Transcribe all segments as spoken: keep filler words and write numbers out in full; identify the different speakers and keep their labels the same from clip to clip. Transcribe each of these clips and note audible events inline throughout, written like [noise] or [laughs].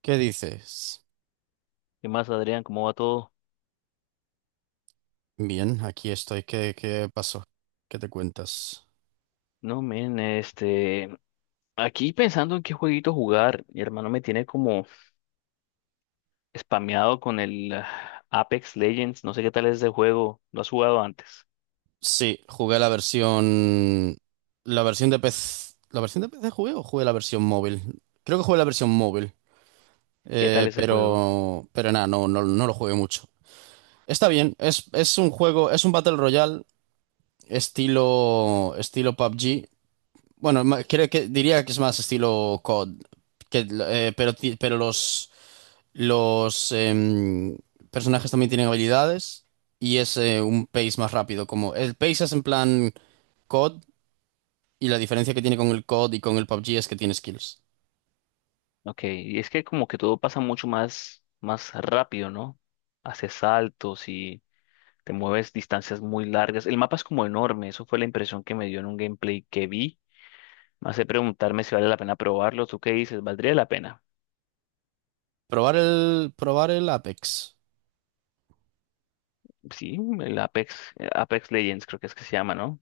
Speaker 1: ¿Qué dices?
Speaker 2: ¿Qué más, Adrián? ¿Cómo va todo?
Speaker 1: Bien, aquí estoy. ¿Qué, qué pasó? ¿Qué te cuentas?
Speaker 2: No, men, este, aquí pensando en qué jueguito jugar. Mi hermano me tiene como spameado con el ah, Apex Legends. No sé qué tal es ese juego, ¿lo has jugado antes?
Speaker 1: Sí, jugué la versión. La versión de P C. ¿La versión de P C jugué o jugué la versión móvil? Creo que jugué la versión móvil.
Speaker 2: ¿Qué tal
Speaker 1: Eh,
Speaker 2: ese juego?
Speaker 1: pero. Pero nada, no, no, no lo jugué mucho. Está bien, es, es un juego, es un Battle Royale estilo. estilo P U B G. Bueno, ma- creo que diría que es más estilo C O D. Que, eh, pero, ti- pero los. Los em, personajes también tienen habilidades y es eh, un pace más rápido. Como el pace es en plan C O D y la diferencia que tiene con el C O D y con el P U B G es que tiene skills.
Speaker 2: Ok, y es que como que todo pasa mucho más, más rápido, ¿no? Haces saltos y te mueves distancias muy largas, el mapa es como enorme. Eso fue la impresión que me dio en un gameplay que vi. Me hace preguntarme si vale la pena probarlo. ¿Tú qué dices? ¿Valdría la pena?
Speaker 1: Probar el, probar el Apex.
Speaker 2: Sí, el Apex, eh, Apex Legends creo que es que se llama, ¿no?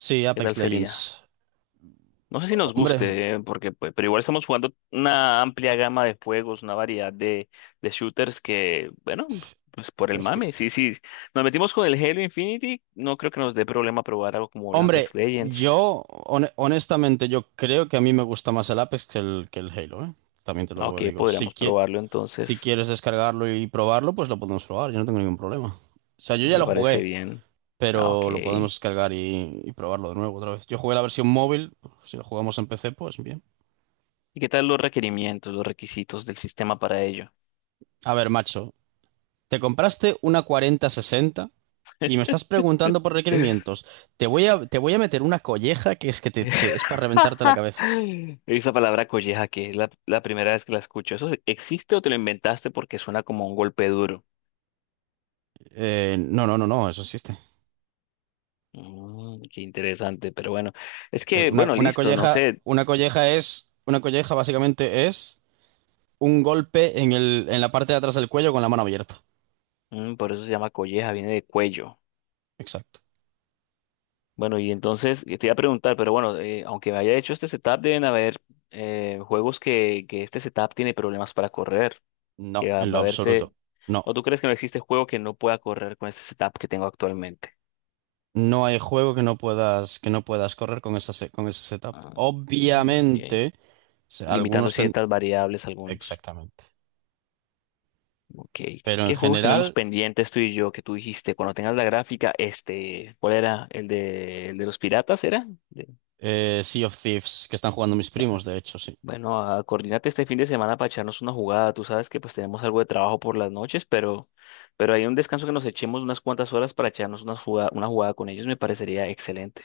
Speaker 1: Sí,
Speaker 2: ¿Qué
Speaker 1: Apex
Speaker 2: tal sería?
Speaker 1: Legends.
Speaker 2: No sé si nos
Speaker 1: Hombre,
Speaker 2: guste, eh, porque pues, pero igual estamos jugando una amplia gama de juegos, una variedad de, de shooters que, bueno, pues por el
Speaker 1: es que,
Speaker 2: mame, sí, sí. Nos metimos con el Halo Infinity, no creo que nos dé problema probar algo como el
Speaker 1: hombre,
Speaker 2: Apex Legends.
Speaker 1: yo hone- honestamente yo creo que a mí me gusta más el Apex que el, que el Halo, ¿eh? También te
Speaker 2: Ah,
Speaker 1: lo
Speaker 2: ok,
Speaker 1: digo. Si
Speaker 2: podríamos
Speaker 1: qui-
Speaker 2: probarlo
Speaker 1: si
Speaker 2: entonces.
Speaker 1: quieres descargarlo y probarlo, pues lo podemos probar. Yo no tengo ningún problema. O sea, yo ya
Speaker 2: Me
Speaker 1: lo
Speaker 2: parece
Speaker 1: jugué.
Speaker 2: bien. Ah, ok.
Speaker 1: Pero lo podemos
Speaker 2: ¿Y
Speaker 1: descargar y, y probarlo de nuevo otra vez. Yo jugué la versión móvil, si lo jugamos en P C, pues bien.
Speaker 2: qué tal los requerimientos, los requisitos del sistema para ello?
Speaker 1: A ver, macho, te compraste una cuarenta sesenta y me estás preguntando por requerimientos.
Speaker 2: [laughs]
Speaker 1: Te voy a, te voy a meter una colleja que es que te, te- es para reventarte la cabeza.
Speaker 2: [gasps] Esa palabra colleja, que es la, la primera vez que la escucho. ¿Eso se- existe o te lo inventaste porque suena como un golpe duro?
Speaker 1: Eh, no, no, no, no, eso existe.
Speaker 2: Mm, qué interesante, pero bueno. Es
Speaker 1: Es
Speaker 2: que,
Speaker 1: Una,
Speaker 2: bueno,
Speaker 1: una
Speaker 2: listo, no
Speaker 1: colleja,
Speaker 2: sé.
Speaker 1: una colleja es, una colleja básicamente es un golpe en el, en la parte de atrás del cuello con la mano abierta.
Speaker 2: Mm, por eso se llama colleja, viene de cuello.
Speaker 1: Exacto.
Speaker 2: Bueno, y entonces eh, te iba a preguntar, pero bueno, eh, aunque me haya hecho este setup, deben haber eh, juegos que, que este setup tiene problemas para correr,
Speaker 1: No,
Speaker 2: que va,
Speaker 1: en
Speaker 2: va
Speaker 1: lo
Speaker 2: a verse...
Speaker 1: absoluto. No.
Speaker 2: ¿O tú crees que no existe juego que no pueda correr con este setup que tengo actualmente?
Speaker 1: No hay juego que no puedas, que no puedas correr con esa, se- con ese setup.
Speaker 2: Ah, ok.
Speaker 1: Obviamente, se-
Speaker 2: Limitando
Speaker 1: algunos ten...
Speaker 2: ciertas variables algunos.
Speaker 1: Exactamente.
Speaker 2: Ok.
Speaker 1: Pero en
Speaker 2: ¿Qué juegos tenemos
Speaker 1: general,
Speaker 2: pendientes tú y yo, que tú dijiste cuando tengas la gráfica? Este, ¿cuál era? ¿El de, el de los piratas era? De-
Speaker 1: eh, Sea of Thieves, que están jugando mis
Speaker 2: ya.
Speaker 1: primos, de hecho, sí.
Speaker 2: Bueno, a, coordínate este fin de semana para echarnos una jugada. Tú sabes que pues tenemos algo de trabajo por las noches, pero, pero hay un descanso que nos echemos unas cuantas horas para echarnos una jugada, una jugada con ellos, me parecería excelente.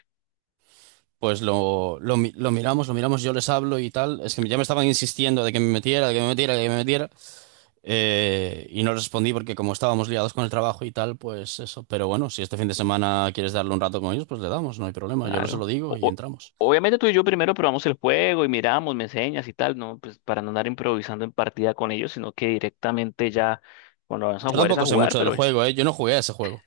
Speaker 1: Pues lo, lo, mi- lo miramos, lo miramos, yo les hablo y tal. Es que ya me estaban insistiendo de que me metiera, de que me metiera, de que me metiera. Eh, y no respondí porque como estábamos liados con el trabajo y tal, pues eso. Pero bueno, si este fin de semana quieres darle un rato con ellos, pues le damos, no hay problema. Yo lo- se lo
Speaker 2: Claro.
Speaker 1: digo
Speaker 2: O-
Speaker 1: y
Speaker 2: o-
Speaker 1: entramos.
Speaker 2: obviamente tú y yo primero probamos el juego y miramos, me enseñas y tal, ¿no? Pues para no andar improvisando en partida con ellos, sino que directamente ya cuando vamos a
Speaker 1: Yo
Speaker 2: jugar es a
Speaker 1: tampoco sé
Speaker 2: jugar,
Speaker 1: mucho del
Speaker 2: pero
Speaker 1: juego, ¿eh? Yo no jugué a ese juego.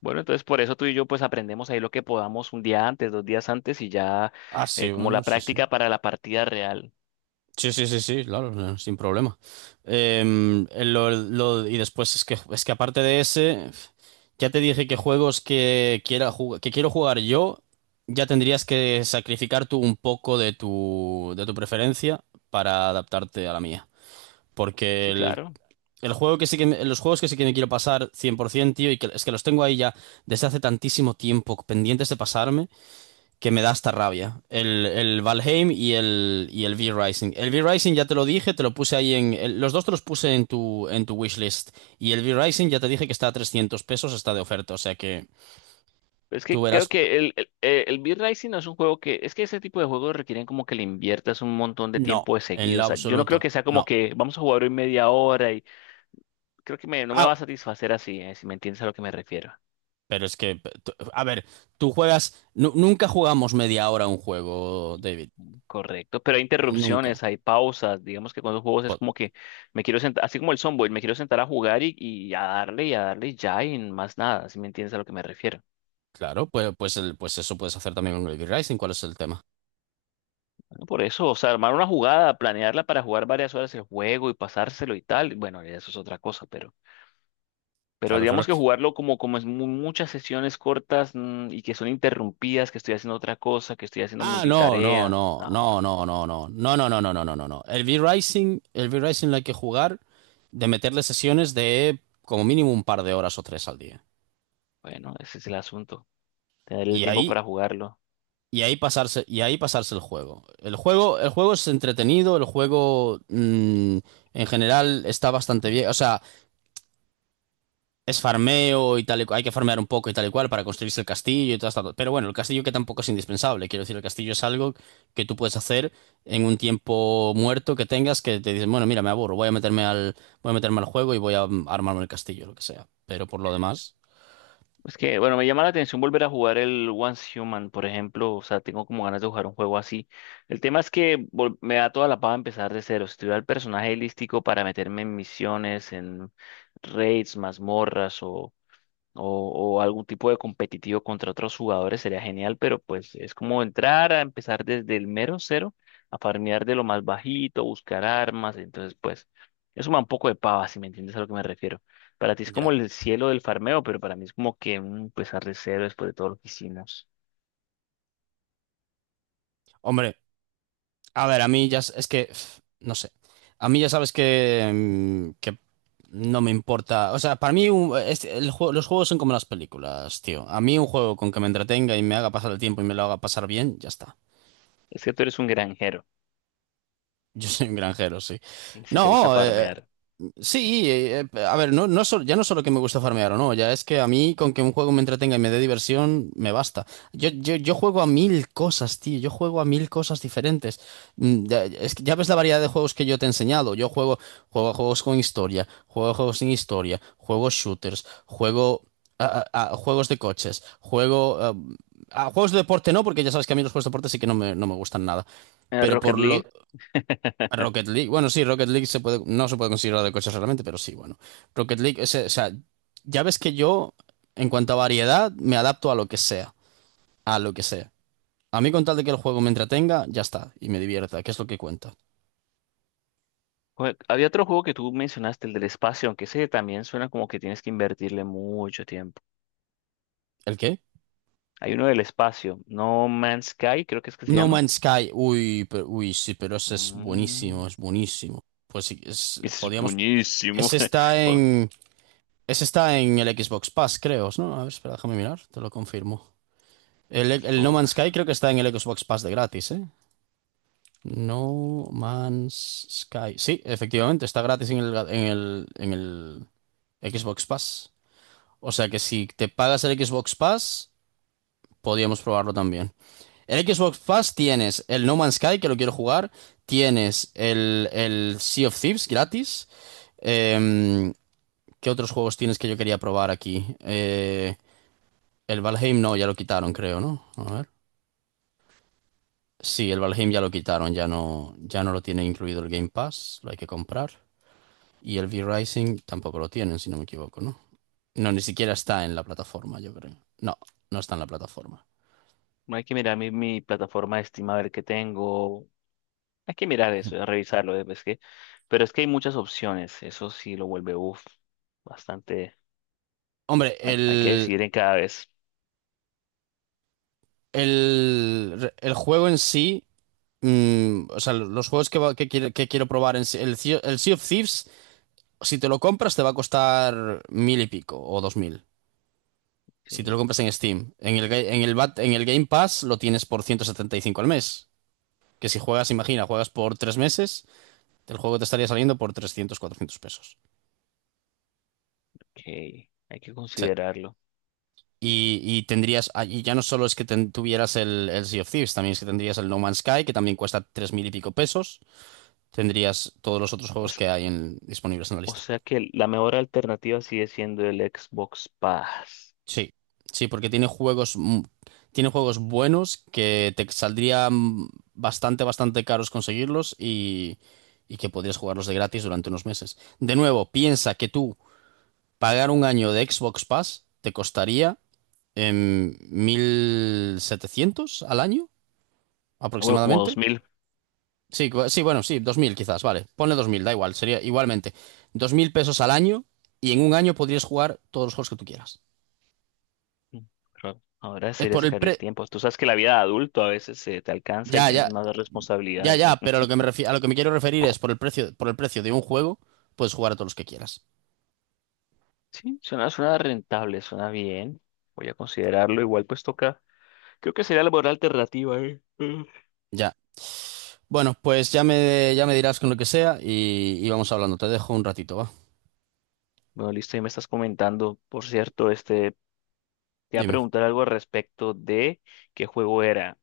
Speaker 2: bueno, entonces por eso tú y yo pues aprendemos ahí lo que podamos un día antes, dos días antes y ya
Speaker 1: Ah, sí,
Speaker 2: eh, como
Speaker 1: bueno,
Speaker 2: la
Speaker 1: sí, sí.
Speaker 2: práctica para la partida real.
Speaker 1: Sí, sí, sí, sí, claro, no, sin problema. Em, el- lo- lo- y después es que, es que aparte de ese, ya te dije que juegos que quiera jug- que quiero jugar yo, ya tendrías que sacrificar tú un poco de tu, de tu preferencia para adaptarte a la mía. Porque
Speaker 2: Sí,
Speaker 1: el,
Speaker 2: claro.
Speaker 1: el juego que sí que me- los juegos que sí que me quiero pasar cien por ciento, tío, y que es que los tengo ahí ya desde hace tantísimo tiempo pendientes de pasarme, que me da hasta rabia. El, el Valheim y el, y el V-Rising. El V-Rising ya te lo dije, te lo puse ahí, en... el- los dos te los puse en tu, en tu wishlist. Y el V-Rising ya te dije que está a trescientos pesos, está de oferta. O sea que
Speaker 2: Es
Speaker 1: tú
Speaker 2: que creo
Speaker 1: verás.
Speaker 2: que el, el, eh, el Beat Racing no es un juego que, es que ese tipo de juegos requieren como que le inviertas un montón de
Speaker 1: No,
Speaker 2: tiempo de
Speaker 1: en
Speaker 2: seguido. O
Speaker 1: lo
Speaker 2: sea, yo no creo
Speaker 1: absoluto.
Speaker 2: que sea como
Speaker 1: No.
Speaker 2: que vamos a jugar hoy media hora y creo que me- no me
Speaker 1: Ah,
Speaker 2: va a satisfacer así, eh, si me entiendes a lo que me refiero.
Speaker 1: pero es que, tú- a ver, tú juegas, nu- nunca jugamos media hora a un juego, David.
Speaker 2: Correcto, pero hay
Speaker 1: Nunca.
Speaker 2: interrupciones, hay pausas. Digamos que con los juegos es
Speaker 1: Po-
Speaker 2: como que me quiero sentar, así como el Somboy, me quiero sentar a jugar y, y a darle y a darle y ya y más nada, si me entiendes a lo que me refiero.
Speaker 1: Claro, pues, pues, el, pues eso puedes hacer también con el V-Rising. ¿Cuál es el tema?
Speaker 2: Bueno, por eso, o sea, armar una jugada, planearla para jugar varias horas el juego y pasárselo y tal, bueno, ya eso es otra cosa, pero, pero
Speaker 1: Claro, claro.
Speaker 2: digamos que jugarlo como, como es mu- muchas sesiones cortas, mm, y que son interrumpidas, que estoy haciendo otra cosa, que estoy haciendo
Speaker 1: Ah, no, no,
Speaker 2: multitarea,
Speaker 1: no,
Speaker 2: no,
Speaker 1: no, no, no, no, no, no, no, no, no, no, no, no. El V-Rising, el V-Rising lo hay que jugar de meterle sesiones de como mínimo un par de horas o tres al día.
Speaker 2: bueno, ese es el asunto, tener el
Speaker 1: Y
Speaker 2: tiempo
Speaker 1: ahí,
Speaker 2: para jugarlo.
Speaker 1: y ahí pasarse, y ahí pasarse el juego. El juego, el juego es entretenido, el juego mm, en general está bastante bien. O sea, es farmeo y tal y cual. Hay que farmear un poco y tal y cual para construirse el castillo y todo esto. Pero bueno, el castillo que tampoco es indispensable. Quiero decir, el castillo es algo que tú puedes hacer en un tiempo muerto que tengas que te dices, bueno, mira, me aburro, voy a meterme al, voy a meterme al juego y voy a mm, armarme el castillo, lo que sea. Pero por lo demás,
Speaker 2: Es que, bueno, me llama la atención volver a jugar el Once Human, por ejemplo. O sea, tengo como ganas de jugar un juego así. El tema es que vol- me da toda la paja empezar de cero. Si tuviera el personaje lístico para meterme en misiones, en raids, mazmorras o, o algún tipo de competitivo contra otros jugadores, sería genial, pero pues es como entrar a empezar desde el mero cero, a farmear de lo más bajito, buscar armas, entonces pues eso me da un poco de pava, si me entiendes a lo que me refiero. Para ti es
Speaker 1: ya.
Speaker 2: como el cielo del farmeo, pero para mí es como que, mm, empezar de cero después de todo lo que hicimos.
Speaker 1: Hombre. A ver, a mí ya s- es que, pf, no sé, a mí ya sabes que, mm, que no me importa, o sea, para mí un- este- el juego- los juegos son como las películas, tío. A mí un juego con que me entretenga y me haga pasar el tiempo y me lo haga pasar bien, ya está.
Speaker 2: Es que tú eres un granjero,
Speaker 1: Yo soy un granjero, sí.
Speaker 2: y si te gusta
Speaker 1: No, eh,
Speaker 2: farmear.
Speaker 1: sí, eh, eh, a ver, no, no sol- ya no solo que me gusta farmear o no, ya es que a mí con que un juego me entretenga y me dé diversión, me basta. Yo, yo, yo juego a mil cosas, tío, yo juego a mil cosas diferentes. Mm, Ya, es que ya ves la variedad de juegos que yo te he enseñado. Yo juego, juego a juegos con historia, juego a juegos sin historia, juego shooters, juego a, a- a juegos de coches, juego a, a juegos de deporte no, porque ya sabes que a mí los juegos de deporte sí que no me, no me gustan nada.
Speaker 2: Eh,
Speaker 1: Pero
Speaker 2: Rocket
Speaker 1: por lo,
Speaker 2: League. [laughs]
Speaker 1: Rocket League, bueno, sí, Rocket League se puede, no se puede considerar de coches realmente, pero sí, bueno. Rocket League, ese- o sea, ya ves que yo, en cuanto a variedad, me adapto a lo que sea, a lo que sea. A mí con tal de que el juego me entretenga, ya está, y me divierta, que es lo que cuenta.
Speaker 2: Jue- Había otro juego que tú mencionaste, el del espacio, aunque ese también suena como que tienes que invertirle mucho tiempo.
Speaker 1: ¿El qué?
Speaker 2: Hay uno del espacio, No Man's Sky, creo que es que se
Speaker 1: No
Speaker 2: llama.
Speaker 1: Man's Sky, uy, pero- uy, sí, pero ese es buenísimo,
Speaker 2: Ah,
Speaker 1: es buenísimo. Pues sí, es,
Speaker 2: ese es
Speaker 1: podíamos,
Speaker 2: buenísimo.
Speaker 1: ese está
Speaker 2: [laughs] Oh,
Speaker 1: en, ese está en el Xbox Pass, creo, ¿no? A ver, espera, déjame mirar, te lo confirmo. El, el No Man's
Speaker 2: Xbox.
Speaker 1: Sky creo que está en el Xbox Pass de gratis, ¿eh? No Man's Sky. Sí, efectivamente, está gratis en el, en el, en el Xbox Pass. O sea que si te pagas el Xbox Pass, podríamos probarlo también. El Xbox Pass tienes el No Man's Sky, que lo quiero jugar. Tienes el, el Sea of Thieves gratis. Em, ¿Qué otros juegos tienes que yo quería probar aquí? Eh, el Valheim no, ya lo quitaron, creo, ¿no? A ver. Sí, el Valheim ya lo quitaron, ya no, ya no lo tiene incluido el Game Pass, lo hay que comprar. Y el V-Rising tampoco lo tienen, si no me equivoco, ¿no? No, ni siquiera está en la plataforma, yo creo. No, no está en la plataforma.
Speaker 2: Bueno, hay que mirar mi, mi plataforma de Steam a ver qué tengo. Hay que mirar eso, a revisarlo. eh, Es que, pero es que hay muchas opciones. Eso sí lo vuelve, uff, bastante.
Speaker 1: Hombre,
Speaker 2: Bueno, hay que
Speaker 1: el,
Speaker 2: decidir en cada vez.
Speaker 1: el, el juego en sí, mm, o sea, los juegos que, va- que, quiero, que quiero probar en sí, el, Sea- el Sea of Thieves, si te lo compras te va a costar mil y pico o dos mil. Si te lo
Speaker 2: Sí,
Speaker 1: compras en Steam, en el, ga- en el, Bat- en el Game Pass lo tienes por ciento setenta y cinco al mes. Que si juegas, imagina, juegas por tres meses, el juego te estaría saliendo por trescientos cuatrocientos pesos.
Speaker 2: ok, hay que
Speaker 1: O sea,
Speaker 2: considerarlo.
Speaker 1: Y, y tendrías, ah, y ya no solo es que ten- tuvieras el, el Sea of Thieves, también es que tendrías el No Man's Sky, que también cuesta tres mil y pico pesos. Tendrías todos los otros
Speaker 2: O,
Speaker 1: juegos
Speaker 2: s-
Speaker 1: que hay en- disponibles en la
Speaker 2: o
Speaker 1: lista.
Speaker 2: sea que la mejor alternativa sigue siendo el Xbox Pass.
Speaker 1: Sí, sí, porque tiene juegos, mu- tiene juegos buenos que te saldrían bastante, bastante caros conseguirlos y, y que podrías jugarlos de gratis durante unos meses. De nuevo, piensa que tú pagar un año de Xbox Pass te costaría em, mil setecientos al año
Speaker 2: Ah, bueno, como
Speaker 1: aproximadamente.
Speaker 2: dos mil pesos.
Speaker 1: Sí, cu- sí, bueno, sí, dos mil quizás, vale. Ponle dos mil, da igual, sería igualmente. Dos mil pesos al año y en un año podrías jugar todos los juegos que tú quieras.
Speaker 2: Mm, claro. Ahora
Speaker 1: Es
Speaker 2: sería
Speaker 1: por el
Speaker 2: sacar el
Speaker 1: pre...
Speaker 2: tiempo. Tú sabes que la vida de adulto a veces se te alcanza
Speaker 1: Ya,
Speaker 2: y tienes
Speaker 1: ya,
Speaker 2: más
Speaker 1: ya,
Speaker 2: responsabilidades,
Speaker 1: ya,
Speaker 2: ¿eh?
Speaker 1: pero a lo
Speaker 2: [laughs]
Speaker 1: que me refi- a lo que me quiero referir es por el precio, por el precio de un juego, puedes jugar a todos los que quieras.
Speaker 2: Sí, suena, suena rentable, suena bien. Voy a considerarlo. Igual pues toca. Creo que sería la buena alternativa, ¿eh? Mm.
Speaker 1: Ya. Bueno, pues ya me, ya me dirás con lo que sea y, y vamos hablando. Te dejo un ratito, va.
Speaker 2: Bueno, listo, y me estás comentando. Por cierto, este, te iba a
Speaker 1: Dime.
Speaker 2: preguntar algo al respecto de qué juego era.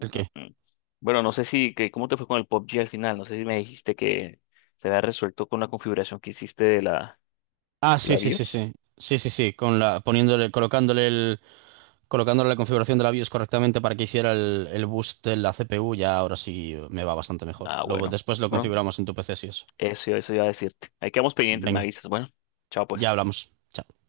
Speaker 1: ¿El
Speaker 2: Mm,
Speaker 1: qué?
Speaker 2: mm. Bueno, no sé si, que, ¿cómo te fue con el P U B G al final? No sé si me dijiste que se había resuelto con la configuración que hiciste de la,
Speaker 1: Ah,
Speaker 2: de
Speaker 1: sí,
Speaker 2: la
Speaker 1: sí, sí,
Speaker 2: BIOS.
Speaker 1: sí. Sí, sí, sí, con la, poniéndole, colocándole el... Colocándole la configuración de la BIOS correctamente para que hiciera el, el boost de la C P U, ya ahora sí me va bastante mejor.
Speaker 2: Ah,
Speaker 1: Luego,
Speaker 2: bueno.
Speaker 1: después lo
Speaker 2: Bueno,
Speaker 1: configuramos en tu P C si eso.
Speaker 2: Eso, eso iba a decirte. Ahí quedamos pendientes, me
Speaker 1: Venga,
Speaker 2: avisas. Bueno, chao
Speaker 1: ya
Speaker 2: pues.
Speaker 1: hablamos. Chao.